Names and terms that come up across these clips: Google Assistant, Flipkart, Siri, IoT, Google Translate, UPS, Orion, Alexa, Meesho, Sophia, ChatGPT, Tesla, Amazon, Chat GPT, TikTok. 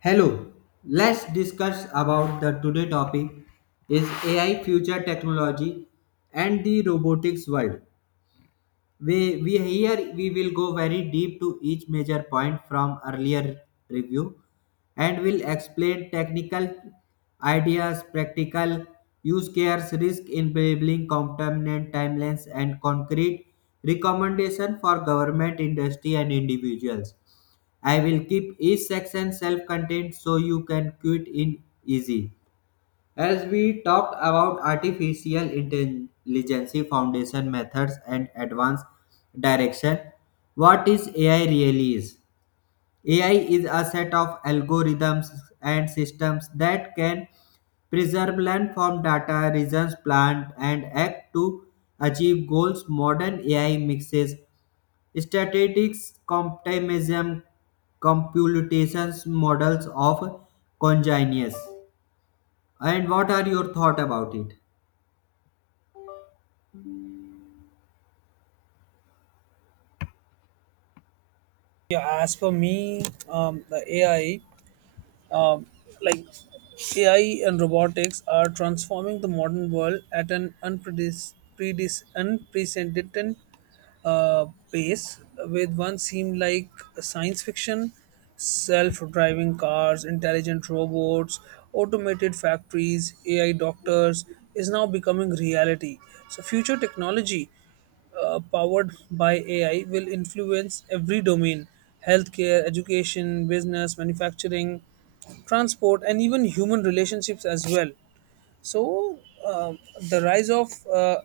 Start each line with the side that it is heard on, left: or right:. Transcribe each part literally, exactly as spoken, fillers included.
left: Hello. Let's discuss about the today topic is A I future technology and the robotics world. We, we here we will go very deep to each major point from earlier review and will explain technical ideas, practical use cases, risk enabling component timelines and concrete recommendation for government, industry and individuals. I will keep each section self-contained so you can quit in easy. As we talked about artificial intelligence foundation methods and advanced direction, what is A I really is? A I is a set of algorithms and systems that can preserve land form data, reasons, plant, and act to achieve goals. Modern A I mixes statistics, comptimism, computations, models of congeners. And what are your thought about it?
right: Yeah, as for me, um, the A I, um, like A I and robotics are transforming the modern world at an unpredis- predis- unprecedented uh, pace, with one seem like science fiction, self-driving cars, intelligent robots, automated factories, A I doctors is now becoming reality. So future technology uh, powered by A I will influence every domain: healthcare, education, business, manufacturing, transport, and even human relationships as well. So, uh, the rise of uh,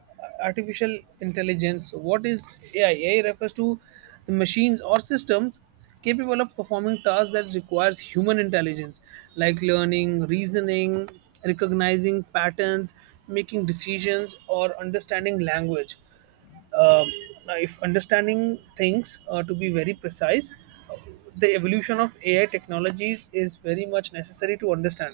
right: artificial intelligence. What is A I? A I refers to the machines or systems capable of performing tasks that requires human intelligence, like learning, reasoning, recognizing patterns, making decisions, or understanding language. um Now, if understanding things, uh, to be very precise, the evolution of A I technologies is very much necessary to understand.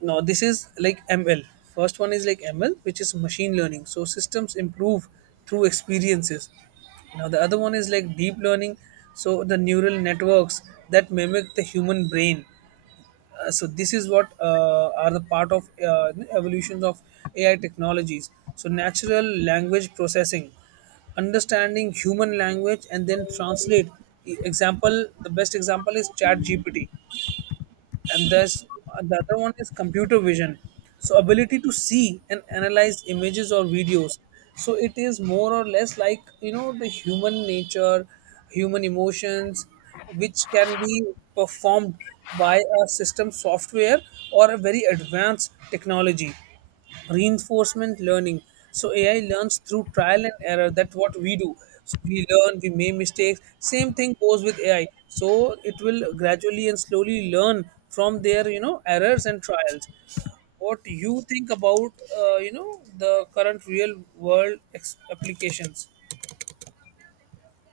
right: Now, this is like M L. First one is like M L, which is machine learning. So, systems improve through experiences. Now, the other one is like deep learning. So, the neural networks that mimic the human brain. Uh, so this is what uh, are the part of uh, evolutions of A I technologies. So natural language processing, understanding human language and then translate. E- Example: the best example is Chat G P T. And there's uh, the other one is computer vision, so ability to see and analyze images or videos. So it is more or less like, you know, the human nature, human emotions, which can be performed by a system software or a very advanced technology. Reinforcement learning, so AI learns through trial and error. That's what we do. So we learn, we make mistakes. Same thing goes with AI. So it will gradually and slowly learn from their, you know, errors and trials. What you think about, uh, you know the current real world ex- applications?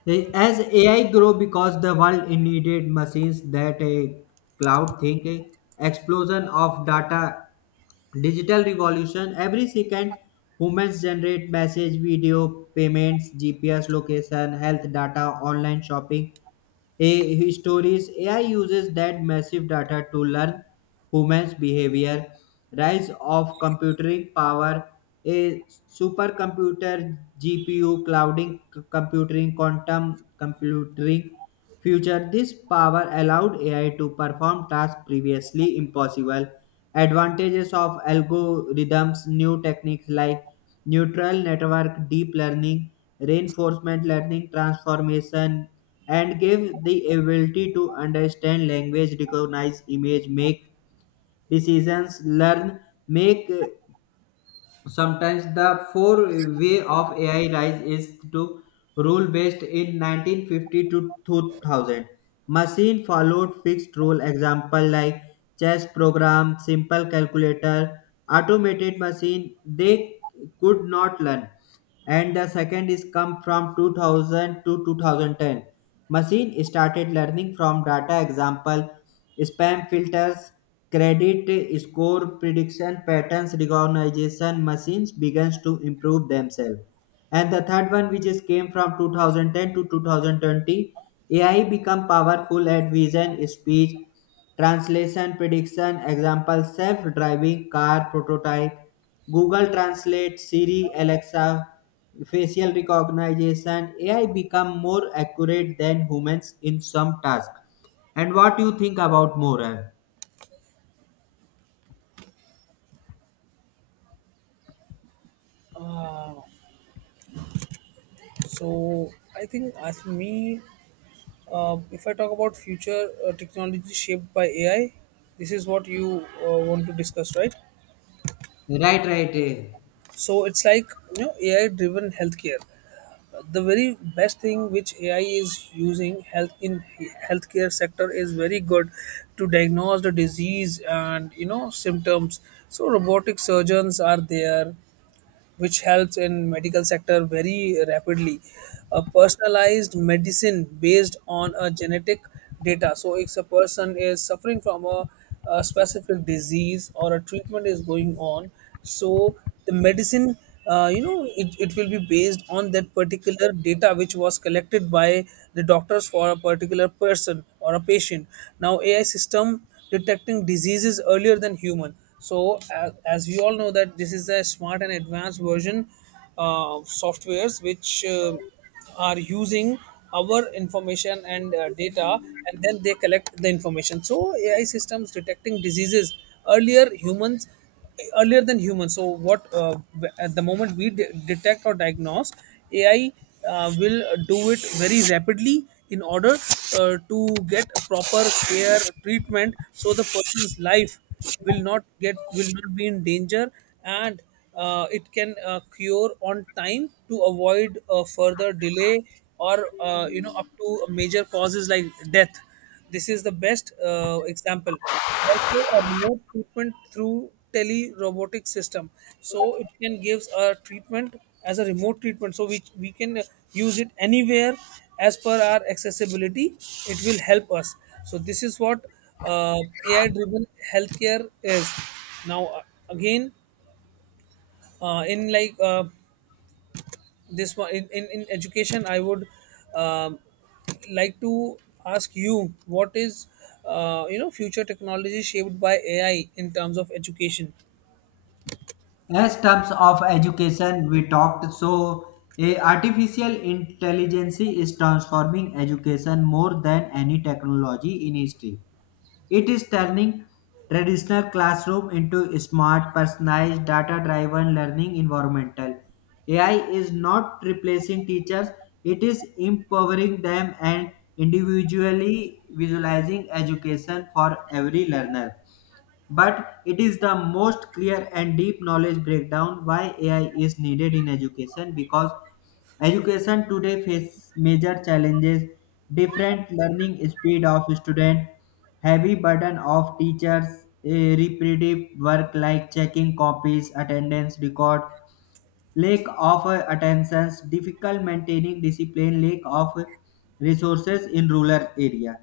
left: Eh, As A I grow because the world needed machines that a cloud think, eh, explosion of data, digital revolution. Every second, humans generate message, video, payments, G P S location, health data, online shopping. A stories A I uses that massive data to learn humans' behavior. Rise of computing power, a supercomputer, G P U, clouding, c- computing, quantum computing future. This power allowed A I to perform tasks previously impossible. Advantages of algorithms, new techniques like neural network, deep learning, reinforcement learning, transformation and give the ability to understand language, recognize image, make decisions, learn, make uh, sometimes the four way of A I rise is to rule based in nineteen fifty to two thousand. Machine followed fixed rule example like chess program, simple calculator, automated machine they could not learn. And the second is come from two thousand to two thousand ten. Machine started learning from data example spam filters, credit score prediction patterns recognition machines begins to improve themselves. And the third one, which is came from two thousand ten to two thousand twenty, A I become powerful at vision, speech, translation, prediction, example, self-driving car prototype, Google Translate, Siri, Alexa, facial recognition. A I become more accurate than humans in some tasks. And what you think about more? Eh?
right: uh, so I think, as for me, uh, if I talk about future uh, technology shaped by AI, this is what you uh, want to discuss, right?
left: Right, right. Eh.
right: So it's like, you know, AI driven healthcare. Uh, the very best thing which AI is using, health in he- healthcare sector is very good to diagnose the disease and, you know, symptoms. So robotic surgeons are there, which helps in medical sector very rapidly. A personalized medicine based on a genetic data. So if a person is suffering from a, a specific disease or a treatment is going on, so the medicine, uh, you know, it, it will be based on that particular data which was collected by the doctors for a particular person or a patient. Now AI system detecting diseases earlier than human. So, as, as we all know that this is a smart and advanced version uh, of softwares which uh, are using our information and uh, data, and then they collect the information. So AI systems detecting diseases earlier humans earlier than humans. So what uh, w- at the moment we de- detect or diagnose, A I uh, will do it very rapidly in order uh, to get a proper care treatment, so the person's life will not get will not be in danger and. Uh, it can uh, cure on time to avoid uh, further delay or uh, you know, up to major causes like death. This is the best uh, example. Also, a remote treatment through tele robotic system. So it can gives a treatment as a remote treatment. So we we can use it anywhere as per our accessibility. It will help us. So this is what uh, A I driven healthcare is. Now uh, again, uh, in like uh, this one in, in, in education, I would um, like to ask you, what is uh, you know, future technology shaped by AI in terms of education?
left: As terms of education, we talked so eh, artificial intelligence is transforming education more than any technology in history. It is turning traditional classroom into smart, personalized, data-driven learning environmental. A I is not replacing teachers; it is empowering them and individually visualizing education for every learner. But it is the most clear and deep knowledge breakdown why A I is needed in education because education today faces major challenges different learning speed of student heavy burden of teachers a repetitive work like checking copies attendance record lack of uh, attentions difficult maintaining discipline lack of resources in rural area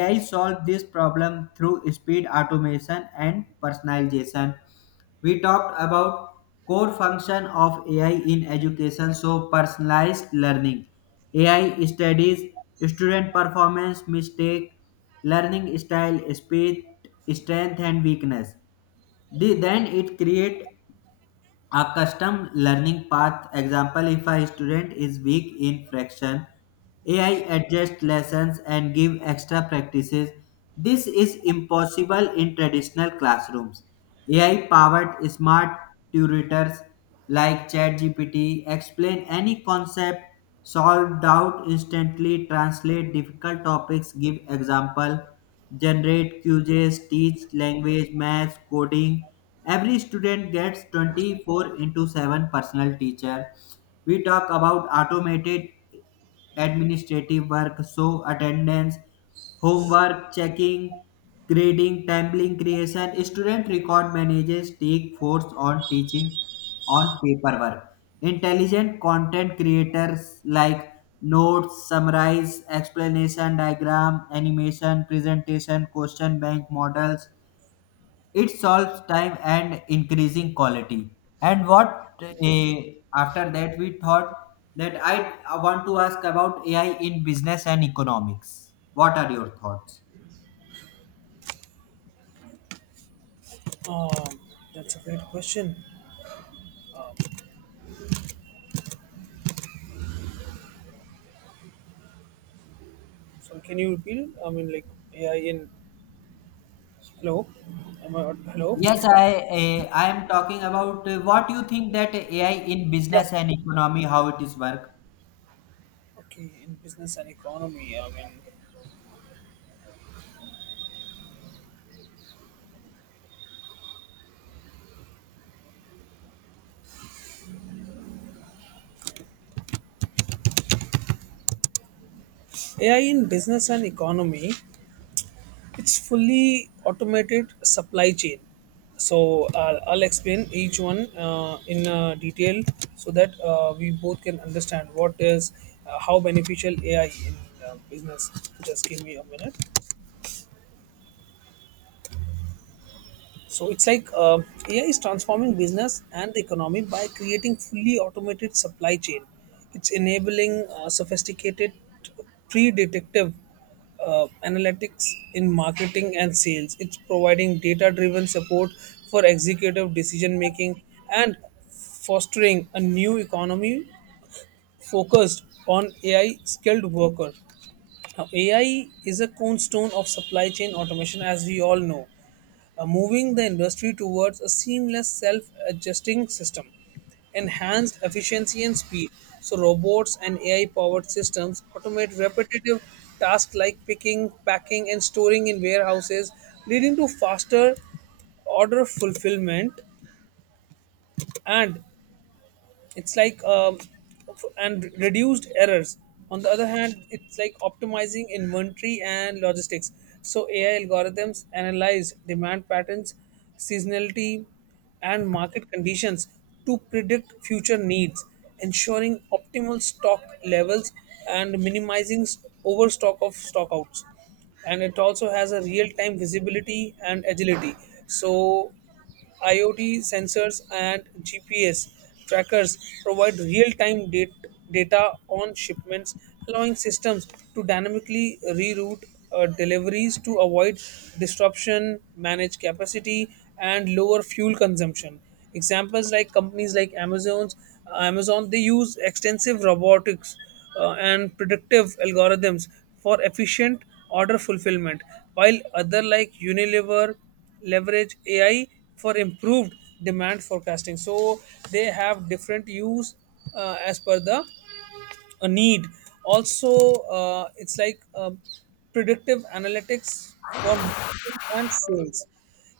left: AI solved this problem through speed automation and personalization. We talked about core function of AI in education, so personalized learning AI studies student performance mistake learning style speed strength and weakness. The- then it create a custom learning path example if a student is weak in fraction, A I adjusts lessons and give extra practices. This is impossible in traditional classrooms. A I powered smart tutors like ChatGPT explain any concept, solve doubt instantly, translate difficult topics, give example generate quizzes, teach language, math, coding. Every student gets twenty-four into seven personal teacher. We talk about automated administrative work, so attendance, homework, checking, grading, tabling creation. Student record manages take force on teaching on paperwork. Intelligent content creators like notes, summarize, explanation, diagram, animation, presentation, question bank models. It solves time and increasing quality. And what eh, after that we thought that I want to ask about A I in business and economics. What are your thoughts?
right: um, that's a great question. So can you repeat it? I mean, like, AI in, hello, am I on- hello.
left: Yes, I eh, I am talking about eh, what you think that A I in
right: Yeah,
left: business and economy how it is work.
right: okay. In business and economy, I mean, AI in business and economy. It's fully automated supply chain. So uh, I'll explain each one uh, in uh, detail, so that uh, we both can understand what is uh, how beneficial A I in uh, business. Just give me a minute. So it's like uh, A I is transforming business and the economy by creating fully automated supply chain. It's enabling uh, sophisticated pre-detective uh, analytics in marketing and sales. It's providing data-driven support for executive decision making and fostering a new economy focused on A I skilled workers. Now, A I is a cornerstone of supply chain automation, as we all know, uh, moving the industry towards a seamless, self adjusting system, enhanced efficiency and speed. So, robots and A I powered systems automate repetitive tasks like picking, packing, and storing in warehouses, leading to faster order fulfillment and it's like um, f- and reduced errors. On the other hand, it's like optimizing inventory and logistics. So AI algorithms analyze demand patterns, seasonality, and market conditions to predict future needs, ensuring optimal stock levels and minimizing s- overstock of stockouts. And it also has a real time visibility and agility. So IoT sensors and G P S trackers provide real time data on shipments, allowing systems to dynamically reroute uh, deliveries to avoid disruption, manage capacity, and lower fuel consumption. Examples like companies like Amazon's uh, Amazon, they use extensive robotics uh, and predictive algorithms for efficient order fulfillment, while other like Unilever leverage A I for improved demand forecasting. So they have different use uh, as per the uh, need. Also, uh, it's like um, predictive analytics for marketing and sales.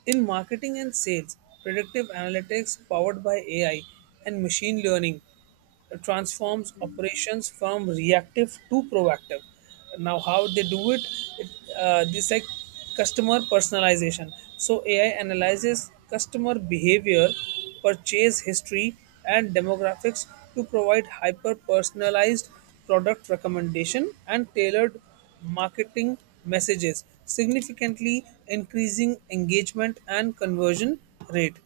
right: In marketing and sales, predictive analytics powered by A I and machine learning transforms operations from reactive to proactive. Now how they do it, it uh, this like customer personalization. So AI analyzes customer behavior, purchase history, and demographics to provide hyper personalized product recommendation and tailored marketing messages, significantly increasing engagement and conversion rate.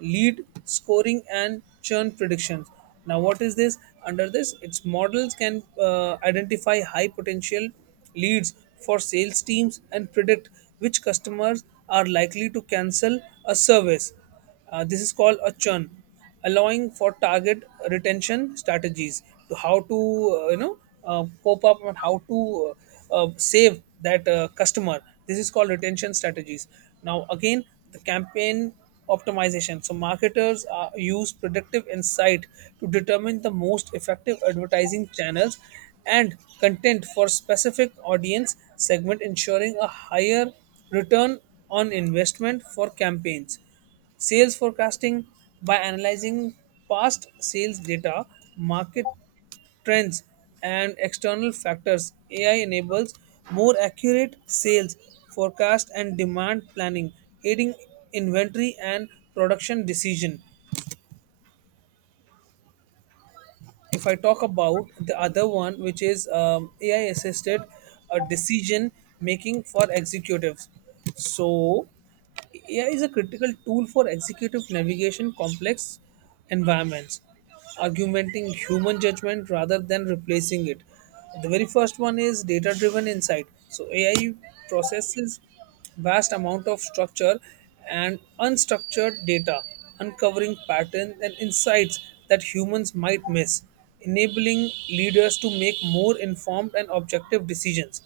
right: Lead scoring and churn predictions. Now what is this? Under this, its models can uh, identify high potential leads for sales teams and predict which customers are likely to cancel a service, uh, this is called a churn, allowing for target retention strategies, to how to uh, you know uh, cope up and how to uh, uh, save that uh, customer. This is called retention strategies. Now again, the campaign optimization. So marketers uh, use predictive insight to determine the most effective advertising channels and content for specific audience segment, ensuring a higher return on investment for campaigns. Sales forecasting, by analyzing past sales data, market trends, and external factors, A I enables more accurate sales forecast and demand planning, aiding inventory and production decision. If I talk about the other one, which is um, A I assisted uh, decision making for executives. So, A I is a critical tool for executive navigation complex environments, augmenting human judgment rather than replacing it. The very first one is data driven insight. So, A I processes vast amount of structure and unstructured data, uncovering patterns and insights that humans might miss, enabling leaders to make more informed and objective decisions.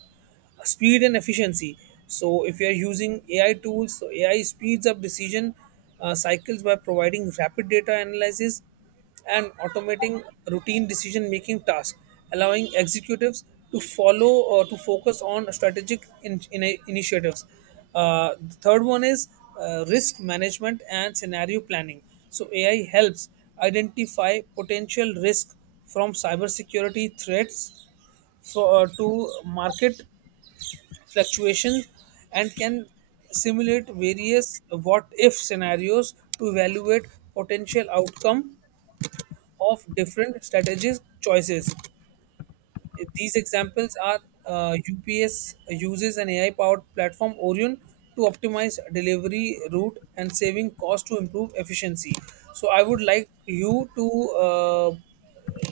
right: Speed and efficiency. So, if you are using A I tools, so A I speeds up decision uh, cycles by providing rapid data analysis and automating routine decision making tasks, allowing executives to follow or to focus on strategic in, in- initiatives. Uh, the third one is uh, risk management and scenario planning. So, A I helps identify potential risk from cybersecurity threats for, uh, to market fluctuations, and can simulate various what if scenarios to evaluate potential outcome of different strategies choices. These examples are uh, U P S uses an A I powered platform Orion to optimize delivery route and saving cost to improve efficiency. So I would like you to uh,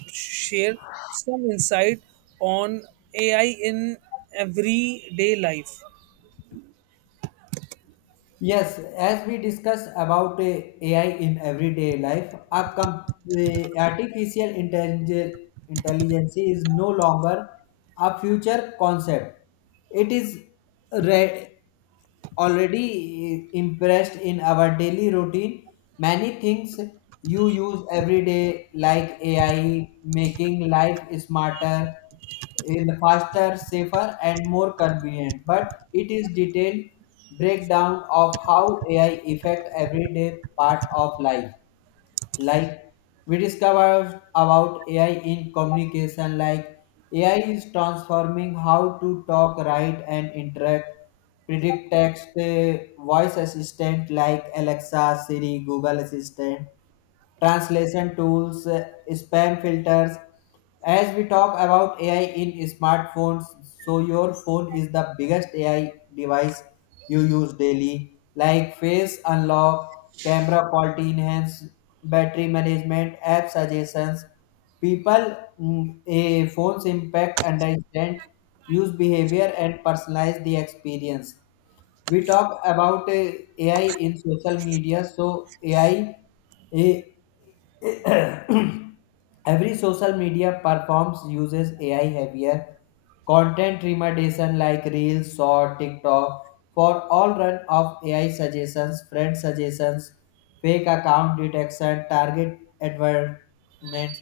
right: share some insight on A I in everyday life.
left: Yes, as we discuss about uh, A I in everyday life, our com- uh, artificial intelligence, intelligence is no longer a future concept. It is re- already impressed in our daily routine. Many things you use every day, like A I, making life smarter, in faster, safer, and more convenient. But it is detailed breakdown of how A I affect everyday part of life like we discovered about A I in communication, like A I is transforming how to talk, write, and interact. Predict text, uh, voice assistant like Alexa, Siri, Google Assistant, translation tools, uh, spam filters. As we talk about A I in smartphones, so your phone is the biggest A I device you use daily, like face unlock, camera quality enhance, battery management, app suggestions. People mm, a phone's impact, understand use behavior, and personalize the experience. We talk about uh, A I in social media. So A I, eh, every social media platforms uses A I heavier content recommendation like Reels, Short, TikTok for all run of A I suggestions, friend suggestions, fake account detection, target advertisements.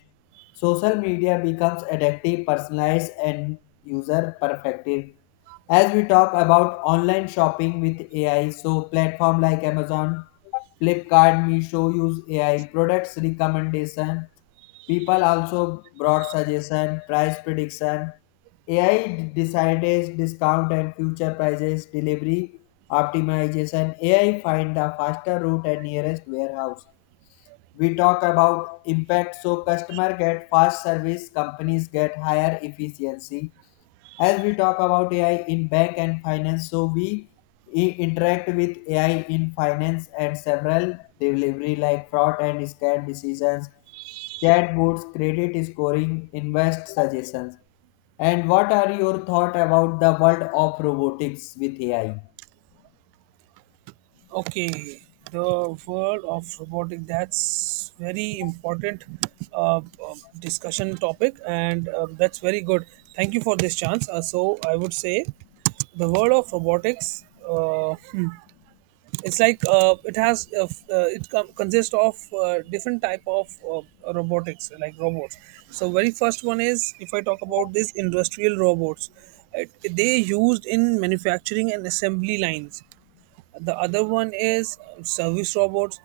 left: Social media becomes addictive, personalized, and user perfective. As we talk about online shopping with A I, so platform like Amazon, Flipkart, Meesho use A I in products recommendation. People also brought suggestion, price prediction. A I decides discount and future prices, delivery optimization. A I find the faster route and nearest warehouse. We talk about impact so customer get fast service, companies get higher efficiency as we talk about A I in bank and finance, so we i- interact with A I in finance and several delivery like fraud and scam decisions, chatbots, credit scoring, invest suggestions. And what are your thought about the world of robotics with A I?
right: Okay, the world of robotic, that's very important uh, um, discussion topic, and um, that's very good. Thank you for this chance. Uh, so I would say the world of robotics. Uh, it's like uh, it has uh, f- uh, it com- consists of uh, different type of uh, robotics like robots. So very first one is, if I talk about this, industrial robots, it, they used in manufacturing and assembly lines. The other one is um, service robots.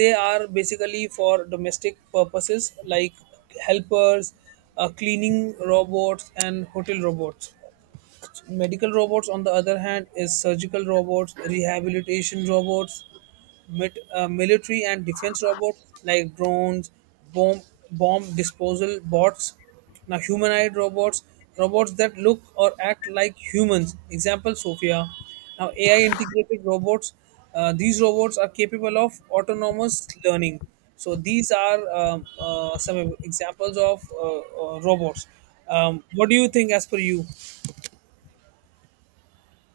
right: They are basically for domestic purposes, like helpers, uh, cleaning robots, and hotel robots robots. Medical robots, on the other hand, is surgical robots, rehabilitation robots, mit, uh, military and defense robots like drones, bomb bomb disposal bots. Now humanoid robots, robots that look or act like humans. Example: Sophia. Now A I integrated robots. Uh, these robots are capable of autonomous learning. So these are um, uh, some examples of uh, uh, robots. Um, what do you think, as per you?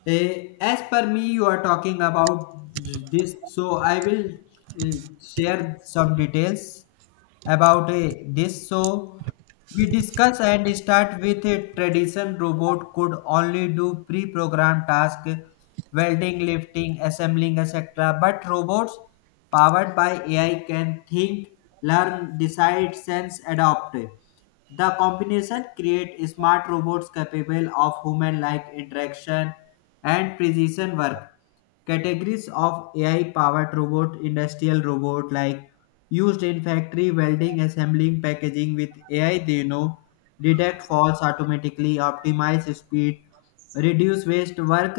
left: Eh, as per me, you are talking about this, so I will mm, share some details about eh, this. So we discuss and start with a tradition robot could only do pre-programmed tasks, welding, lifting, assembling, et cetera. But robots powered by A I can think, learn, decide, sense, adopt. The combination create smart robots capable of human-like interaction and precision work. Categories of A I-powered robot, industrial robot like used in factory welding, assembling, packaging with A I, they know detect faults automatically, optimize speed, reduce waste, work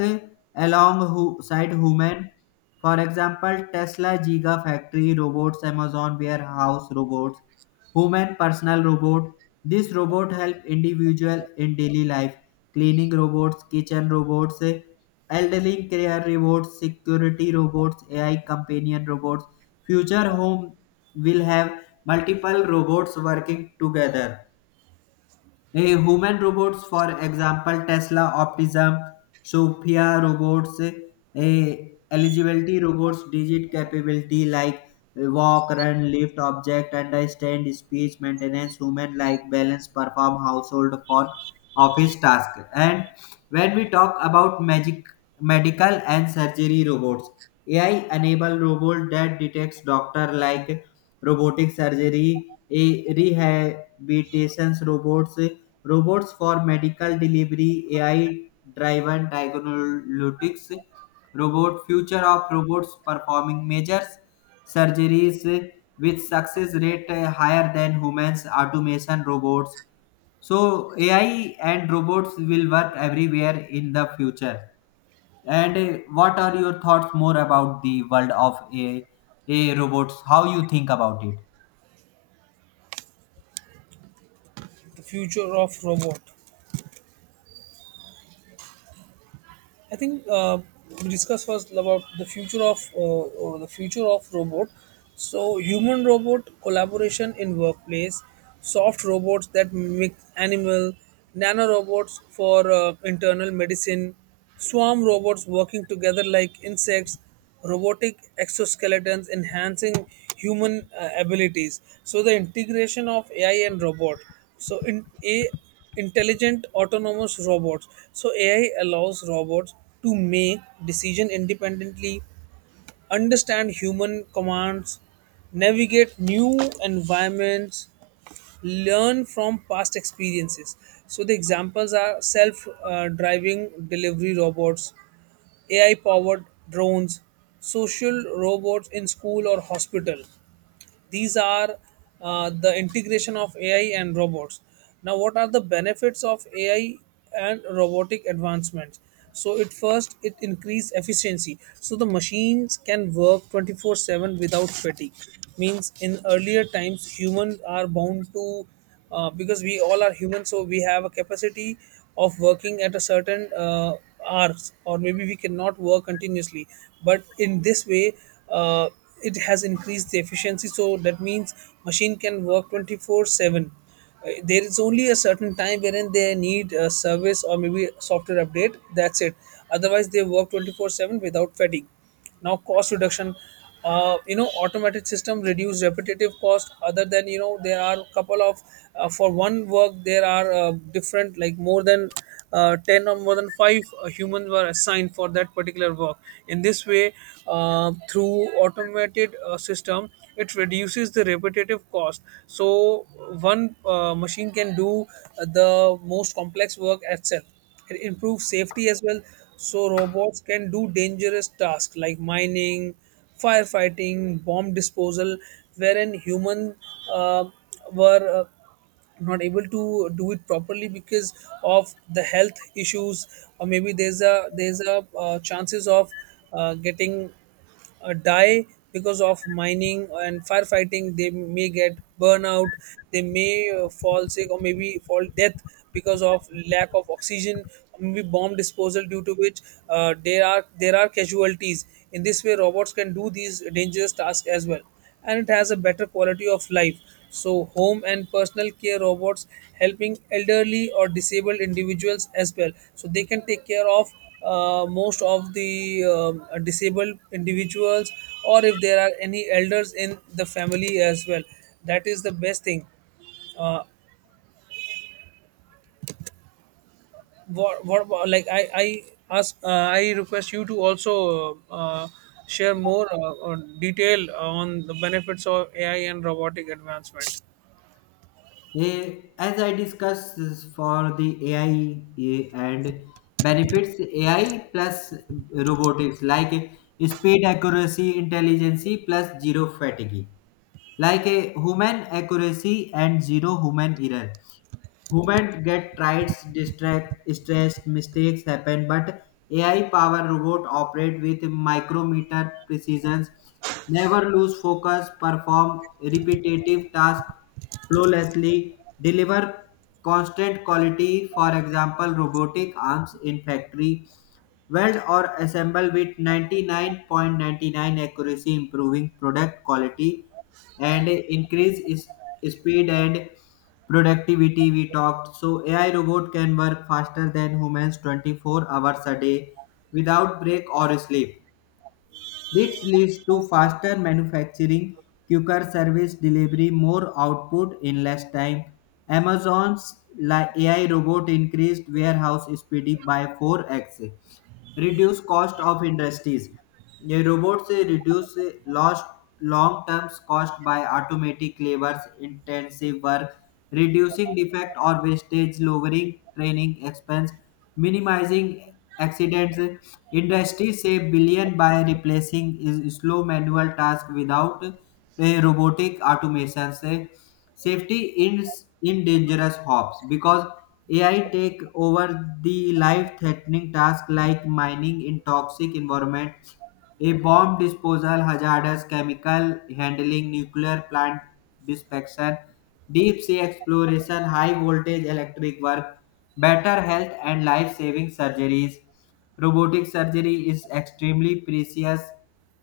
left: alongside human. For example, Tesla Giga factory robots, Amazon warehouse robots, human personal robot this robot help individual in daily life, cleaning robots, kitchen robots, eh, elderly care robots, security robots, A I companion robots. Future home will have multiple robots working together. A human robots, for example, Tesla, Optimism, Sophia robots, a eligibility robots, digit capability like walk, run, lift, object, understand, speech, maintenance, human like balance, perform household for office task. And when we talk about magic, medical and surgery robots, A I enable robot that detects doctor like robotic surgery, a rehabilitation robots robots for medical delivery, A I-driven diagnostics, robot future of robots performing major surgeries with success rate uh, higher than humans, automation robots. So A I and robots will work everywhere in the future. And uh, what are your thoughts more about the world of a, a robots? How you think about it?
right: The future of robot. I think uh, we discussed first about the future of uh, or the future of robot. So human robot collaboration in workplace, soft robots that mimic animal, nano robots for uh, internal medicine, swarm robots working together like insects. Robotic exoskeletons enhancing human uh, abilities. So the integration of AI and robot, so in a intelligent autonomous robots, so AI allows robots to make decision independently, understand human commands, navigate new environments, learn from past experiences. So the examples are self-driving delivery robots, A I-powered drones, social robots in school or hospital. These are uh, the integration of A I and robots. Now, what are the benefits of A I and robotic advancements? So, it first it increase efficiency. So the machines can work twenty four seven without fatigue. Means in earlier times, humans are bound to, uh, because we all are human, so we have a capacity of working at a certain uh, hours, or maybe we cannot work continuously, but in this way uh, it has increased the efficiency, so that means machine can work twenty four seven. Uh, there is only a certain time wherein they need a service or maybe software update. That's it. Otherwise, they work twenty four seven without fatigue. Now, cost reduction. Uh, you know, automated system reduce repetitive cost. Other than you know, there are couple of uh, for one work, there are uh, different, like more than uh, ten or more than five uh, humans were assigned for that particular work. In this way, uh, through automated uh, system, it reduces the repetitive cost, so one uh, machine can do the most complex work itself. It improves safety as well, so robots can do dangerous tasks like mining, firefighting, bomb disposal, wherein human uh, were uh, not able to do it properly because of the health issues, or maybe there's a there's a uh, chances of uh, getting uh, die because of mining and firefighting. They may get burnout, they may uh, fall sick or maybe fall death because of lack of oxygen, or maybe bomb disposal, due to which uh, there are there are casualties. In this way, robots can do these dangerous tasks as well. And it has a better quality of life. So, home and personal care robots helping elderly or disabled individuals as well. So, they can take care of uh, most of the um, disabled individuals, or if there are any elders in the family as well. That is the best thing. Uh, what, what about- like I I ask, uh, I request you to also uh, share more uh, on detail on the benefits of A I and robotic advancement.
left: Eh, As I discussed is for the A I eh, and benefits, A I plus robotics like eh, speed, accuracy, intelligence plus zero fatigue. Like a human accuracy and zero human error. Humans get tired, distract, stressed, mistakes happen, but A I-powered robot operate with micrometer precision, never lose focus, perform repetitive tasks flawlessly, deliver constant quality. For example, robotic arms in factory weld or assemble with ninety-nine point nine nine accuracy, improving product quality and increase is- speed and productivity we talked. So A I robot can work faster than humans twenty-four hours a day without break or sleep. This leads to faster manufacturing, quicker service delivery, more output in less time. Amazon's li- A I robot increased warehouse speed by four x reduce cost of industries. The robots uh, reduce uh, lost long-term cost by automatic labors intensive work, reducing defect or wastage, lowering training expense, minimizing accidents. Industry save billion by replacing is- slow manual tasks without uh, robotic automations. Safety ends in dangerous hops because A I take over the life-threatening tasks like mining in toxic environment, a bomb disposal, hazardous chemical handling, nuclear plant dispersal, deep sea exploration, high voltage electric work, better health and life-saving surgeries. Robotic surgery is extremely precious,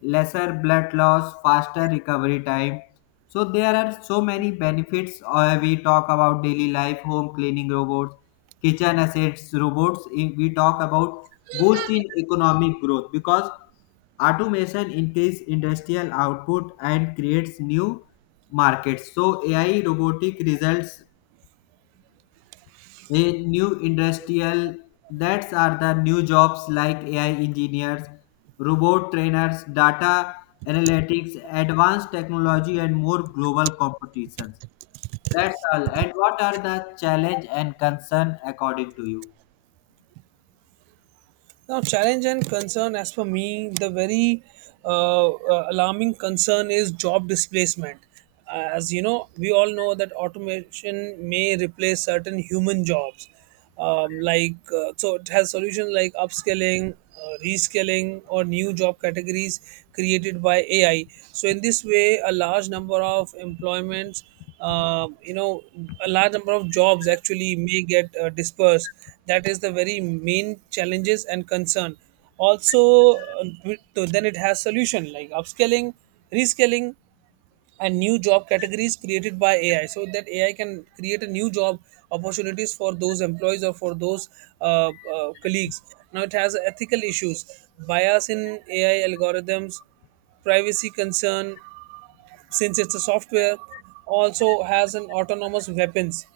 left: lesser blood loss, faster recovery time. So there are so many benefits. Uh, we talk about daily life, home cleaning robots, kitchen assets robots. In- We talk about boost in economic growth because automation increase industrial output and creates new markets so AI robotic results a new industrial that's are the new jobs like AI engineers robot trainers data analytics advanced technology and more global competitions. That's all, and what are the challenge and concern according to you?
right: Now, challenge and concern, as for me, the very uh, uh, alarming concern is job displacement. Uh, As you know, we all know that automation may replace certain human jobs. Um, like, uh, so it has solutions like upskilling, uh, reskilling, or new job categories created by A I. So, in this way, a large number of employments, uh, you know a large number of jobs actually may get uh, dispersed. That is the very main challenges and concern. Also, uh, to- then it has solution like upscaling, rescaling, and new job categories created by AI, so that AI can create a new job opportunities for those employees or for those uh, uh, colleagues. Now it has ethical issues, bias in AI algorithms, privacy concern, since it's a software. Also has an autonomous weapons,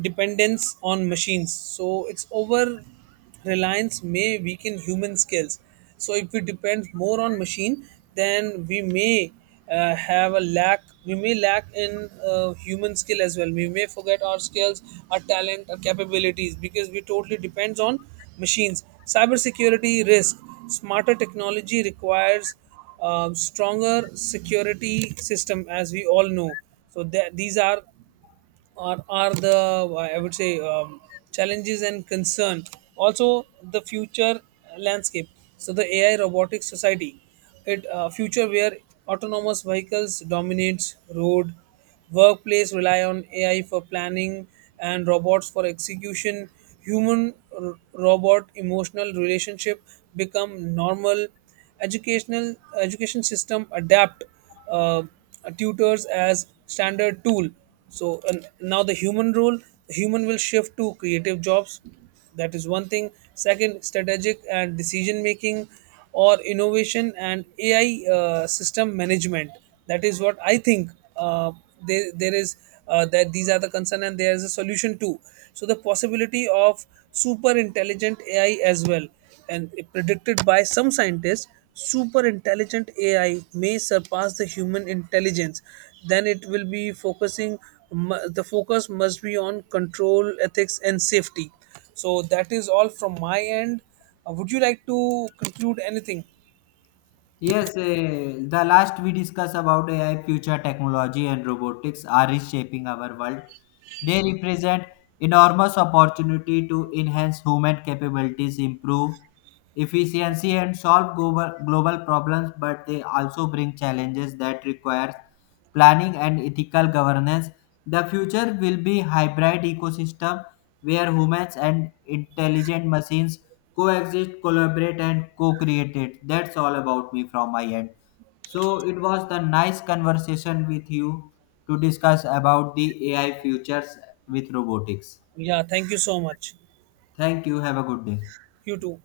right: dependence on machines. So its over reliance may weaken human skills. So if we depend more on machine, then we may uh, have a lack. We may lack in uh, human skill as well. We may forget our skills, our talent, our capabilities because we totally depends on machines. Cybersecurity risk. Smarter technology requires um, stronger security system, as we all know. So that these are are, are the, I would say, um, challenges and concern. Also, the future landscape. So the A I robotic society, it uh, future where autonomous vehicles dominates road, workplace rely on A I for planning and robots for execution. Human r- Robot emotional relationship become normal. educational Education system adapt uh, tutors as standard tool. So and now the human role, the human will shift to creative jobs. That is one thing. Second, strategic and decision making, or innovation and AI uh, system management. That is what I think. Uh, there, there is uh, That these are the concern and there is a solution too. So the possibility of super intelligent AI as well, and predicted by some scientists, super intelligent A I may surpass the human intelligence. Then it will be focusing, mu- the focus must be on control, ethics, and safety. So that is all from my end. Uh, would you like to conclude anything?
left: Yes, eh, the last we discussed about A I future technology and robotics are reshaping our world. They represent enormous opportunity to enhance human capabilities, improve efficiency, and solve global, global problems, but they also bring challenges that require planning and ethical governance. The future will be hybrid ecosystem where humans and intelligent machines coexist, collaborate, and co create. It. That's all about me from my end. So, it was the nice conversation with you to discuss about the A I futures with robotics.
right: Yeah, thank you so much.
left: Thank you. Have a good day.
right: You too.